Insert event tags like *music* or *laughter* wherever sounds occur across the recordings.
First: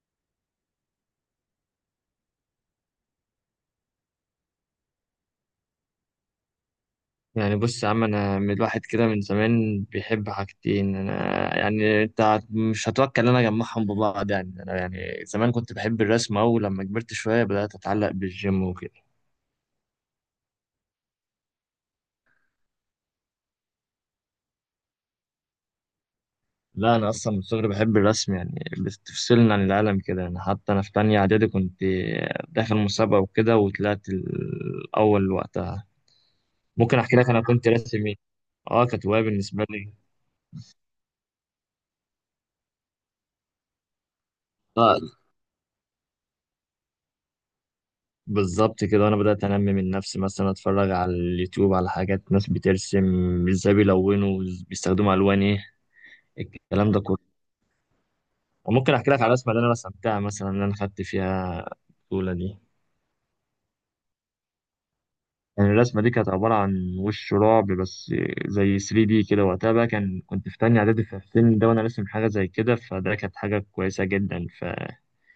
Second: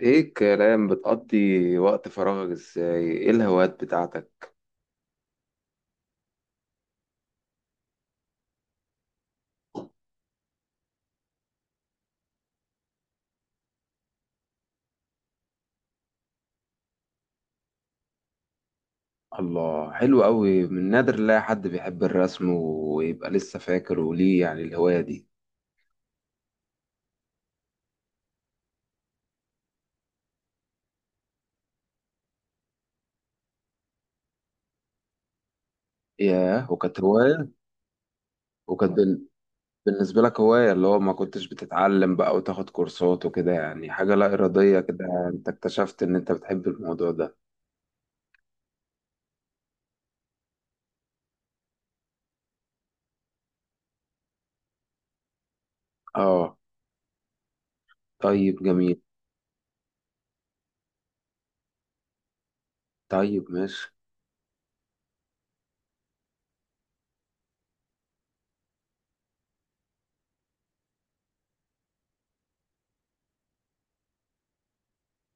ايه الكلام؟ بتقضي وقت فراغك ازاي؟ ايه الهوايات بتاعتك؟ يعني بص يا عم، انا من الواحد كده من زمان بيحب حاجتين. انا يعني انت مش هتوكل انا اجمعهم ببعض. يعني انا يعني زمان كنت بحب الرسم، او لما كبرت شويه بدات اتعلق بالجيم وكده. الله، حلو قوي. من نادر لا حد بيحب الرسم ويبقى لسه فاكر. وليه يعني الهواية دي؟ لا انا اصلا من صغري بحب الرسم، يعني بتفصلني عن العالم كده. يعني حتى انا في تانية اعدادي كنت داخل مسابقه وكده وطلعت الاول وقتها. ياه، ممكن وكانت احكي لك انا هواية. كنت راسم ايه. اه وكانت كانت هوايه بال- بالنسبه لي. بالنسبة لك هواية؟ اللي هو ما كنتش بتتعلم بقى وتاخد كورسات وكده، يعني حاجة لا إرادية آه، كده، يعني انت اكتشفت ان انت بتحب الموضوع ده. بالظبط كده. وانا بدات انمي من نفسي، مثلا اتفرج على اليوتيوب على حاجات ناس بترسم ازاي، بيلونوا بيستخدموا الوان ايه، اه. الكلام ده كله. طيب وممكن جميل. احكي لك على الرسمه اللي انا رسمتها مثلا، اللي انا خدت فيها البطوله دي. طيب ماشي. يعني الرسمه دي كانت عباره عن وش رعب بس زي 3 دي كده. وقتها بقى كان كنت في تانية اعدادي، في السن ده وانا راسم حاجه زي كده، فده كانت حاجه كويسه جدا.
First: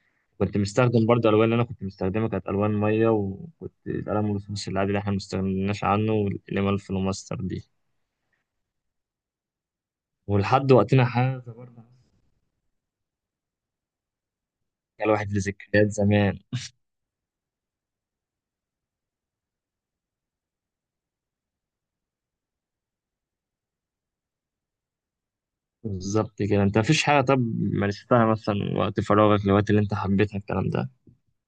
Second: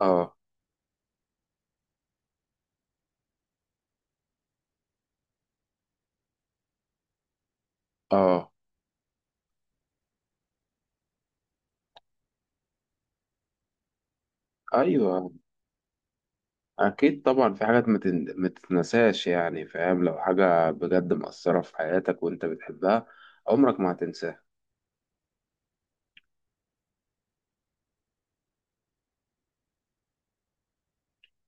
اه. فكنت مستخدم برضه الالوان، اللي انا كنت مستخدمها كانت الوان ميه، وكنت القلم الرصاص العادي اللي احنا ما استغناش عنه، والقلم الفلوماستر دي. اه. ولحد وقتنا هذا برضه كان ايوه. الواحد لذكريات زمان. أكيد طبعا في حاجات ما تتنساش، يعني فاهم؟ لو حاجة بجد مأثرة في حياتك وأنت بتحبها عمرك ما هتنساها. بالظبط كده. انت مفيش حاجة طب مارستها مثلا وقت فراغك، الوقت اللي انت حبيتها، الكلام ده؟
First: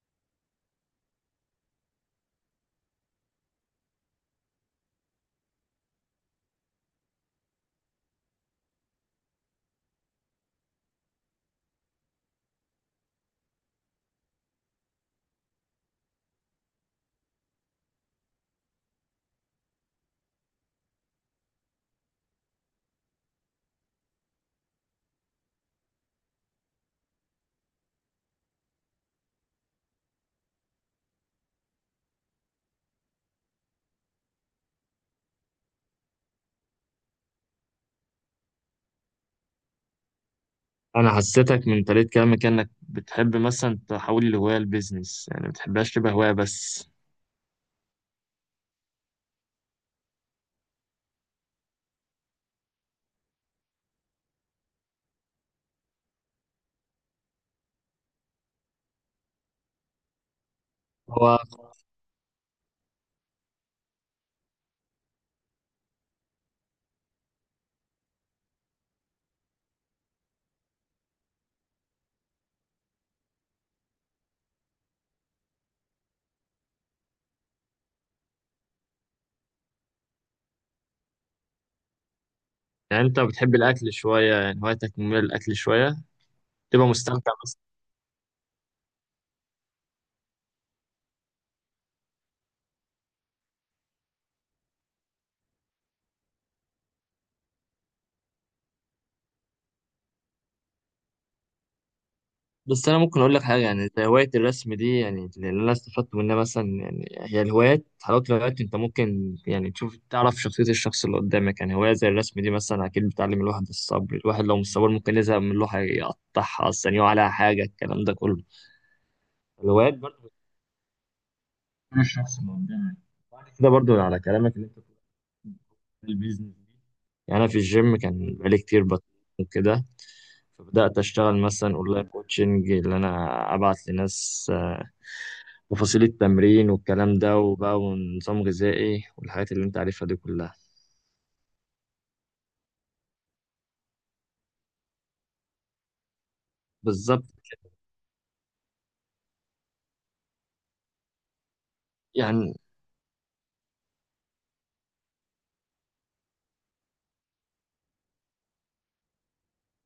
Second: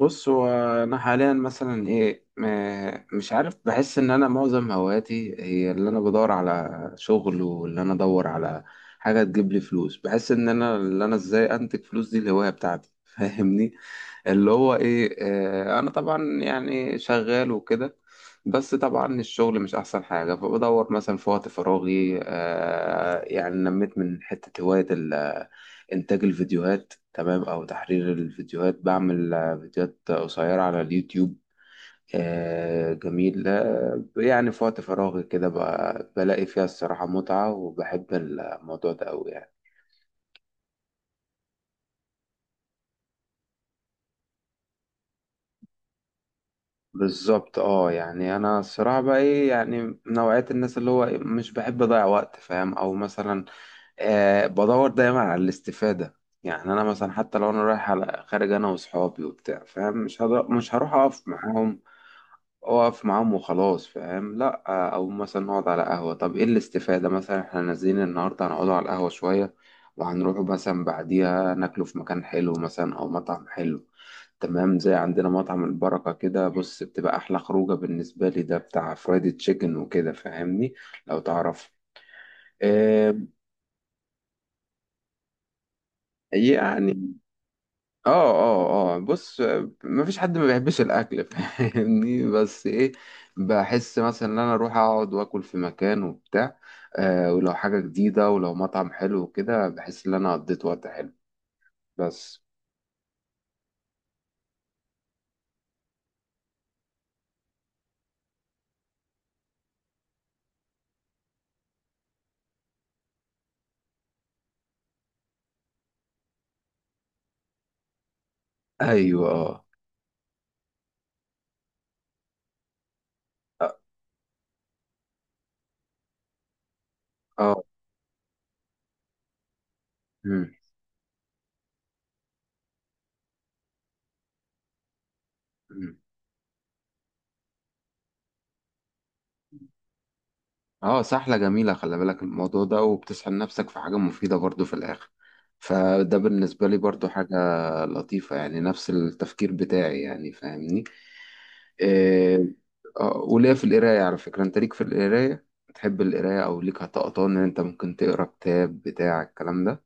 بص، هو أنا حاليا مثلا إيه، مش عارف، بحس إن أنا معظم هواياتي هي اللي أنا بدور على شغل، واللي أنا أدور على حاجة تجيب لي فلوس. بحس إن أنا اللي أنا إزاي أنتج فلوس دي الهواية بتاعتي. *laughs* فاهمني؟ اللي هو ايه، انا طبعا يعني شغال وكده. بس طبعا الشغل مش احسن حاجة، فبدور مثلا في وقت فراغي، يعني نميت من حتة هواية انتاج الفيديوهات، تمام، او تحرير الفيديوهات. بعمل فيديوهات قصيرة على اليوتيوب. آه جميل. آه يعني في وقت فراغي كده بلاقي فيها الصراحة متعة، وبحب الموضوع ده أوي يعني. انا حسيتك من طريقة كلامك انك بتحب مثلا تحول الهواية لبيزنس، يعني ما بتحبهاش تبقى هواية بس. بالظبط. اه يعني انا الصراحه بقى ايه، يعني من نوعيه الناس اللي هو إيه، مش بحب اضيع وقت، فاهم؟ او مثلا بدور دايما على الاستفاده. يعني انا مثلا حتى لو انا رايح على خارج انا واصحابي وبتاع، فاهم، مش هروح اقف هو معاهم. اقف معاهم وخلاص، فاهم؟ لا. او مثلا نقعد على قهوة، طب ايه الاستفادة؟ مثلا احنا نازلين النهاردة هنقعدوا على القهوة شوية، وهنروح مثلا بعديها ناكلوا في مكان حلو، مثلا او مطعم حلو، تمام؟ زي عندنا مطعم البركة كده، بص، بتبقى أحلى خروجة بالنسبة لي، ده بتاع فرايدي تشيكن وكده، فاهمني؟ لو تعرف. يعني انت آه. بتحب الاكل شوية، يعني هوايتك مميلة للاكل شوية، تبقى يعني. مستمتع؟ اه اه اه، بص، مفيش حد ما بيحبش الاكل. *laughs* فاهمني؟ بس ايه، بحس مثلا ان انا اروح اقعد واكل في مكان وبتاع، آه، ولو حاجه جديده، ولو مطعم حلو وكده، بحس ان انا قضيت وقت حلو، بس. بس انا ممكن اقول لك حاجه، يعني زي هوايه الرسم دي يعني اللي انا استفدت منها مثلا. يعني هي الهوايات حلاوه الهوايات انت ممكن يعني تشوف تعرف شخصيه الشخص اللي قدامك. يعني هوايه زي الرسم دي مثلا اكيد بتعلم الواحد الصبر، الواحد لو مش صبور ممكن يزهق من لوحه يقطعها، اصلا يقع عليها حاجه، الكلام ده كله. ايوه. اه. الهوايات برضه بتكون الشخص اللي قدامك. بعد اه. كده برضه على كلامك اللي انت بتقوله، البيزنس دي، يعني انا في آه. الجيم كان بقالي كتير بطل وكده، مم. فبدات اشتغل مثلا اونلاين كوتشنج، اللي انا ابعت لناس مم. تفاصيل التمرين والكلام ده وبقى ونظام غذائي والحاجات اللي انت عارفها دي كلها. اه، سحلة جميلة. خلي بالك الموضوع ده، وبتسحل نفسك في حاجة مفيدة برضو في الآخر، فده بالنسبة لي برضو بالظبط. حاجة لطيفة، يعني نفس التفكير بتاعي، يعني فاهمني؟ يعني إيه. آه، وليا في القراية على فكرة، انت ليك في القراية؟ تحب القراية؟ او ليك هتقطان ان انت ممكن تقرا كتاب بتاع الكلام ده؟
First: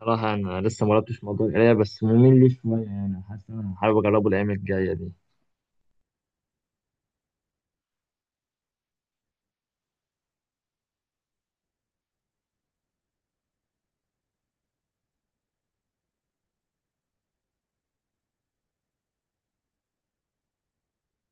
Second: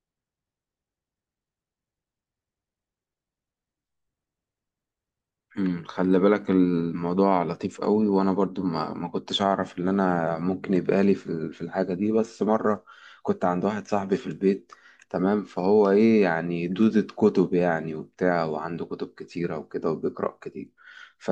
صراحة أنا لسه ما جربتش موضوع القراية، بس ممل لي شوية، يعني حاسس إن أنا حابب أجربه الأيام الجاية دي. مم، خلي بالك الموضوع لطيف قوي، وانا برضو ما كنتش اعرف ان انا ممكن يبقى لي في في الحاجه دي، بس مره كنت عند واحد صاحبي في البيت، تمام، فهو ايه، يعني دودة كتب يعني، وبتاع، وعنده كتب كتيره وكده، وبيقرا كتير، ف،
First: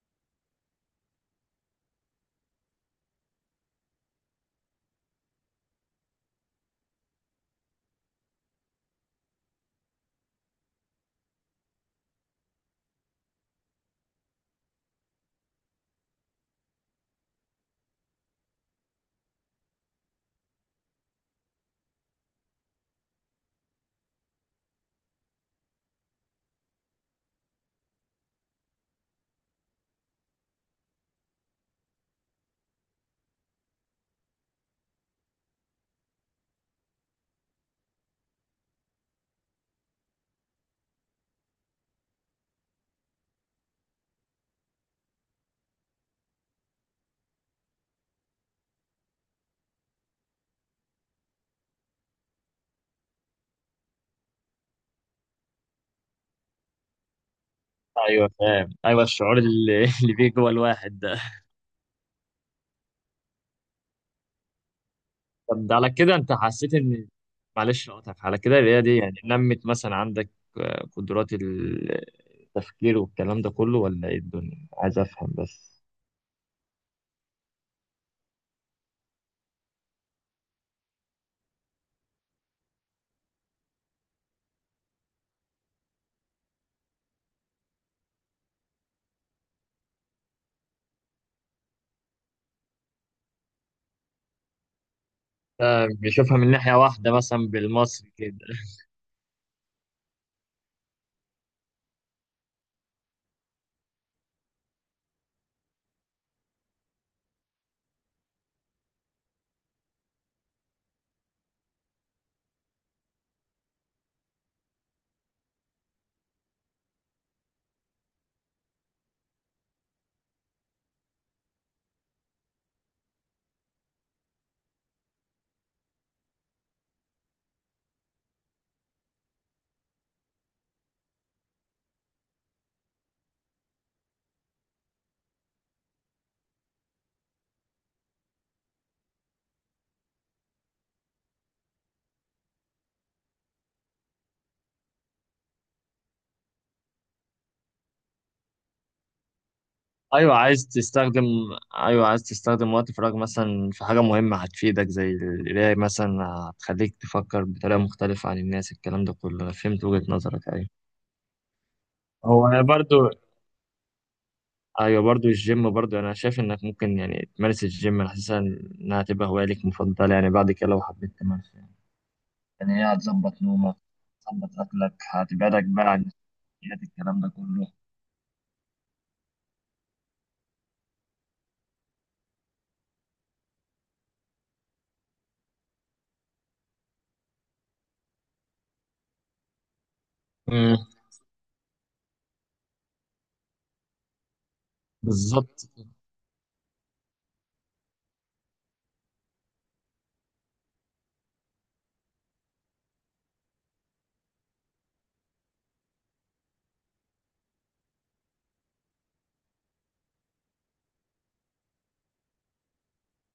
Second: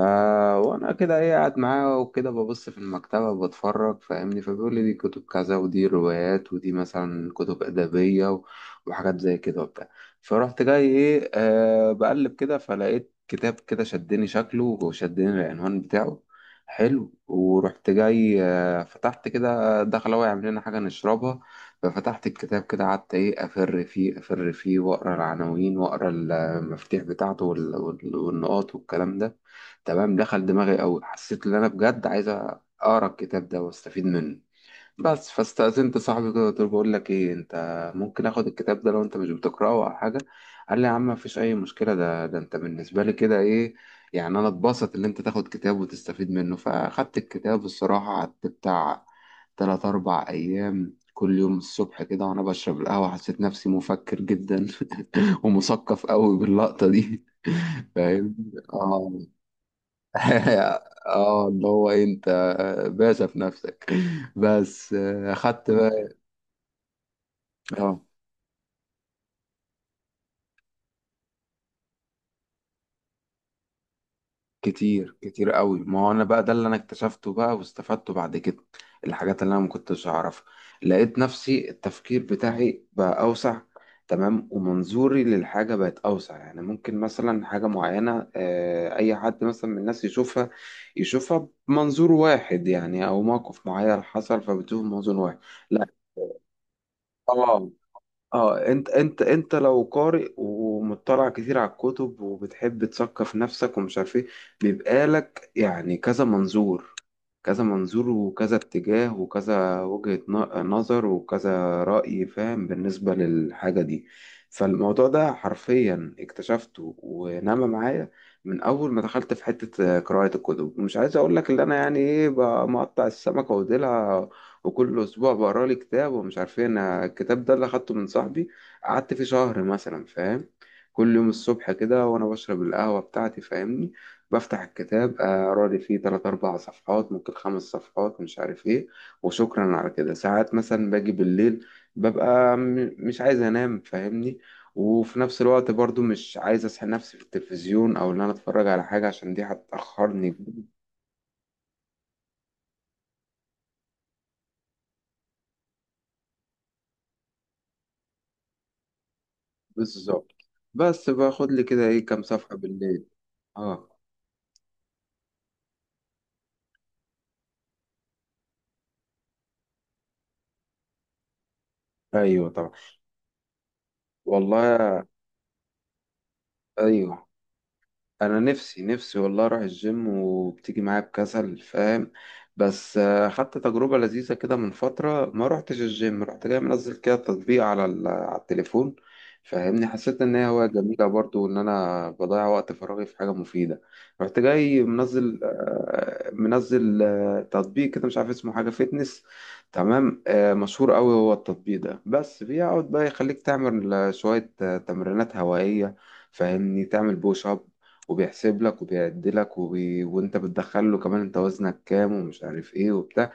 وانا كده ايه، قاعد معاه وكده ببص في المكتبه بتفرج، فاهمني؟ فبيقول لي دي كتب كذا، ودي روايات، ودي مثلا كتب ادبيه، وحاجات زي كده وبتاع. فرحت جاي ايه، آه، بقلب كده، فلقيت كتاب كده شدني شكله وشدني العنوان بتاعه، حلو، ورحت جاي، آه، فتحت كده. دخل هو يعمل لنا حاجة نشربها، ففتحت الكتاب كده، قعدت ايه، أفر فيه، أفر فيه، وأقرأ العناوين، وأقرأ المفاتيح بتاعته، والنقاط والكلام ده، تمام، دخل دماغي أوي. حسيت إن أنا بجد عايز أقرأ الكتاب ده وأستفيد منه، بس. فاستأذنت صاحبي كده، قلت له بقول لك ايه، انت ممكن اخد الكتاب ده لو انت مش بتقراه او حاجه؟ قال لي يا عم، مفيش اي مشكله، ده انت بالنسبه لي كده ايه، يعني انا اتبسط ان انت تاخد كتاب وتستفيد منه. فاخدت الكتاب الصراحه، قعدت بتاع تلات اربع ايام، كل يوم الصبح كده وانا بشرب القهوه، حسيت نفسي مفكر جدا *laughs* ومثقف قوي باللقطه دي. *laughs* أيوه فاهم؟ فاهم، أيوه اه. الشعور *laughs* اللي بيجي جوه الواحد *laughs* ده. اه اللي هو إيه، انت باشا في نفسك، بس. آه، طب اخدت ده على بقى. كده أنت حسيت إن، معلش اه. أقطعك على كده، القراية دي يعني نمت مثلا عندك قدرات التفكير والكلام ده كله، ولا إيه الدنيا؟ عايز كتير أفهم كتير بس. قوي. ما هو انا بقى ده اللي انا اكتشفته بقى واستفدته بعد كده، الحاجات اللي انا ما كنتش اعرفها. لقيت نفسي التفكير بتاعي بقى اوسع، تمام، ومنظوري للحاجة بقت اوسع. يعني ممكن مثلا حاجة معينة، آه، اي حد مثلا من الناس يشوفها يشوفها بمنظور واحد، يعني او موقف معين حصل فبتشوف منظور واحد. لا. آه، بيشوفها من ناحية واحدة اه. مثلا، آه. بالمصري كده. اه، انت انت انت لو قارئ ومطلع كتير على الكتب وبتحب تثقف نفسك ومش عارف ايه، بيبقى لك يعني كذا منظور، كذا منظور، وكذا اتجاه، وكذا وجهة نظر، وكذا رأي، فاهم؟ بالنسبة للحاجة دي فالموضوع ده حرفيا اكتشفته ونما معايا من أول ما دخلت في حتة قراءة الكتب. ومش عايز أقول لك اللي أنا يعني إيه بقى، مقطع السمكة وديلها، وكل أسبوع بقرا لي كتاب ومش عارف إيه. أنا الكتاب ده اللي أخدته من صاحبي قعدت فيه شهر مثلا، فاهم؟ كل يوم الصبح كده وأنا بشرب القهوة بتاعتي، فاهمني؟ بفتح الكتاب، اقرا لي فيه تلات اربع صفحات، ممكن خمس صفحات، مش عارف ايه، وشكرا على كده. ساعات مثلا باجي بالليل، ببقى مش عايز انام، فاهمني؟ وفي نفس الوقت برضو مش عايز اسحب نفسي في التلفزيون، او ان انا اتفرج على حاجة عشان دي ايوه هتأخرني. عايز تستخدم، ايوه عايز تستخدم وقت فراغ مثلا في حاجه مهمه هتفيدك زي القرايه مثلا، هتخليك تفكر بطريقه مختلفه عن الناس، الكلام ده كله. انا فهمت وجهه بالظبط. نظرك، ايوه. بس باخد لي كده ايه كام هو صفحة انا بالليل. برضو، اه. ايوه برضو الجيم. برضو انا شايف انك ممكن يعني تمارس الجيم، انا حاسسها انها تبقى هوايه ليك مفضله يعني بعد كده لو حبيت تمارسها. ايوه طبعا. يعني هي هتظبط نومك، هتظبط اكلك، والله. هتبعدك بقى عن السكريات، الكلام ايوه. ده كله. انا نفسي نفسي والله اروح الجيم، وبتيجي معايا بكسل، فاهم؟ بس آه، خدت تجربة لذيذة كده من فترة. ما روحتش الجيم، رحت جاي منزل كده تطبيق على على التليفون، فاهمني؟ حسيت ان هي هواية مم. جميلة برضو، وان انا بضيع وقت فراغي في حاجة مفيدة. رحت جاي منزل بالظبط. آه، منزل آه، تطبيق كده مش عارف اسمه، حاجة فيتنس، تمام، آه، مشهور قوي هو التطبيق ده. بس بيقعد بقى يخليك تعمل شوية تمرينات هوائية، فاهمني؟ تعمل بوش اب، وبيحسب لك، وبيعدلك، وانت بتدخل له كمان انت وزنك كام ومش عارف ايه وبتاع،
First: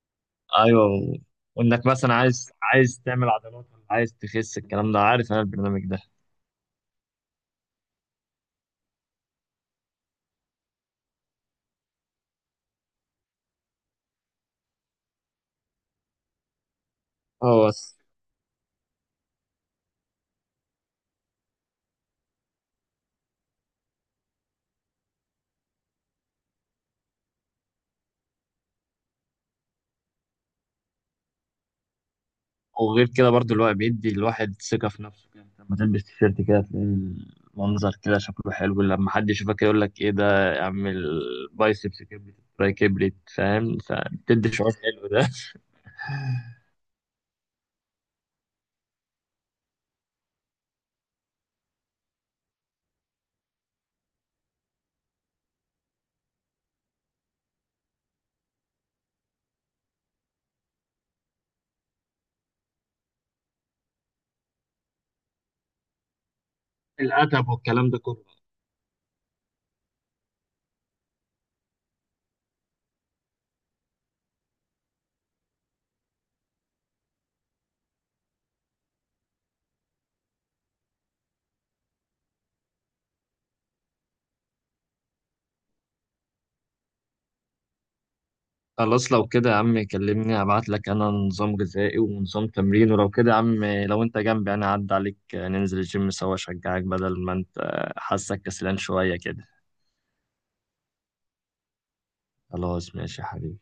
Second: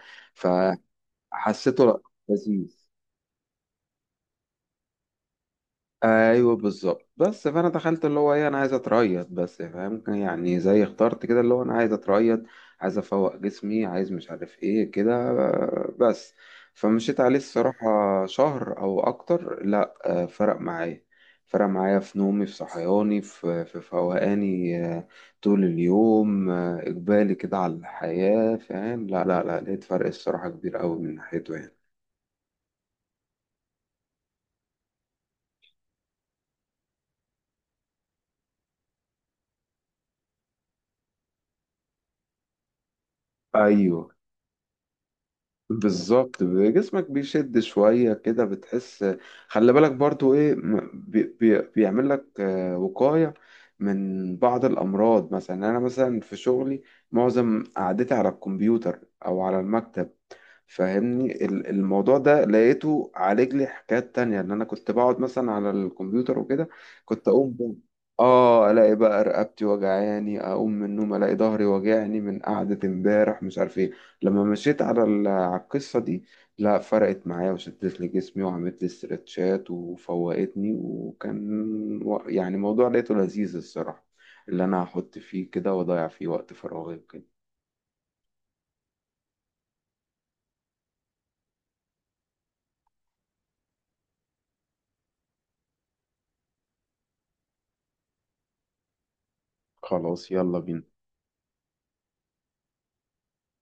ايوه. فحسيته وانك لأ، مثلا عايز لذيذ. عايز تعمل عضلات ولا عايز تخس، الكلام ده، عارف انا البرنامج ده. ايوه بالظبط، بس فانا دخلت اللي هو ايه، انا عايز اتريض بس، فاهم؟ يعني زي اخترت كده اللي هو انا عايز اتريض، عايز افوق جسمي، عايز مش عارف ايه كده، آه، بس. فمشيت عليه اه بس. الصراحة شهر او اكتر، لا آه، فرق معايا. فرق معايا في نومي، في صحياني، في فوقاني، آه، طول اليوم، آه، اقبالي كده على الحياة، فاهم؟ لا لا لا، لقيت فرق الصراحة كبير قوي من ناحيته يعني. وغير كده برضو، الوقت بيدي الواحد ثقة في نفسه كده، لما تلبس تيشيرت كده تلاقي المنظر كده شكله حلو، لما حد يشوفك يقول لك ايه ده، اعمل بايسبس كبريت تراي كبريت، فاهم؟ ايوه فبتدي شعور حلو ده. *laughs* بالظبط، جسمك بيشد شوية كده، بتحس. خلي بالك برضو ايه، م- بي بي بيعمل لك آه، وقاية من بعض الأمراض، مثلا أنا مثلا في شغلي معظم قعدتي على الكمبيوتر أو على المكتب، فاهمني؟ الموضوع ده لقيته عالج لي حكايات تانية، ان انا كنت بقعد مثلا على الكمبيوتر وكده، كنت الأدب اقوم والكلام ده كله. الاقي بقى رقبتي وجعاني، اقوم من النوم الاقي ظهري وجعني من قعدة امبارح، مش عارف ايه. لما مشيت على على القصة دي، لا فرقت معايا وشدت لي جسمي، وعملت لي استرتشات وفوقتني، يعني موضوع لقيته لذيذ الصراحة، اللي انا هحط فيه كده واضيع فيه وقت فراغي وكده. خلاص لو كده يا عم كلمني، هبعت لك انا نظام غذائي ونظام تمرين. ولو كده يا عم لو انت جنبي انا هعدي عليك، ننزل الجيم سوا اشجعك، بدل ما انت حاسك كسلان شوية كده. خلاص يلا بينا. خلاص ماشي يا حبيبي.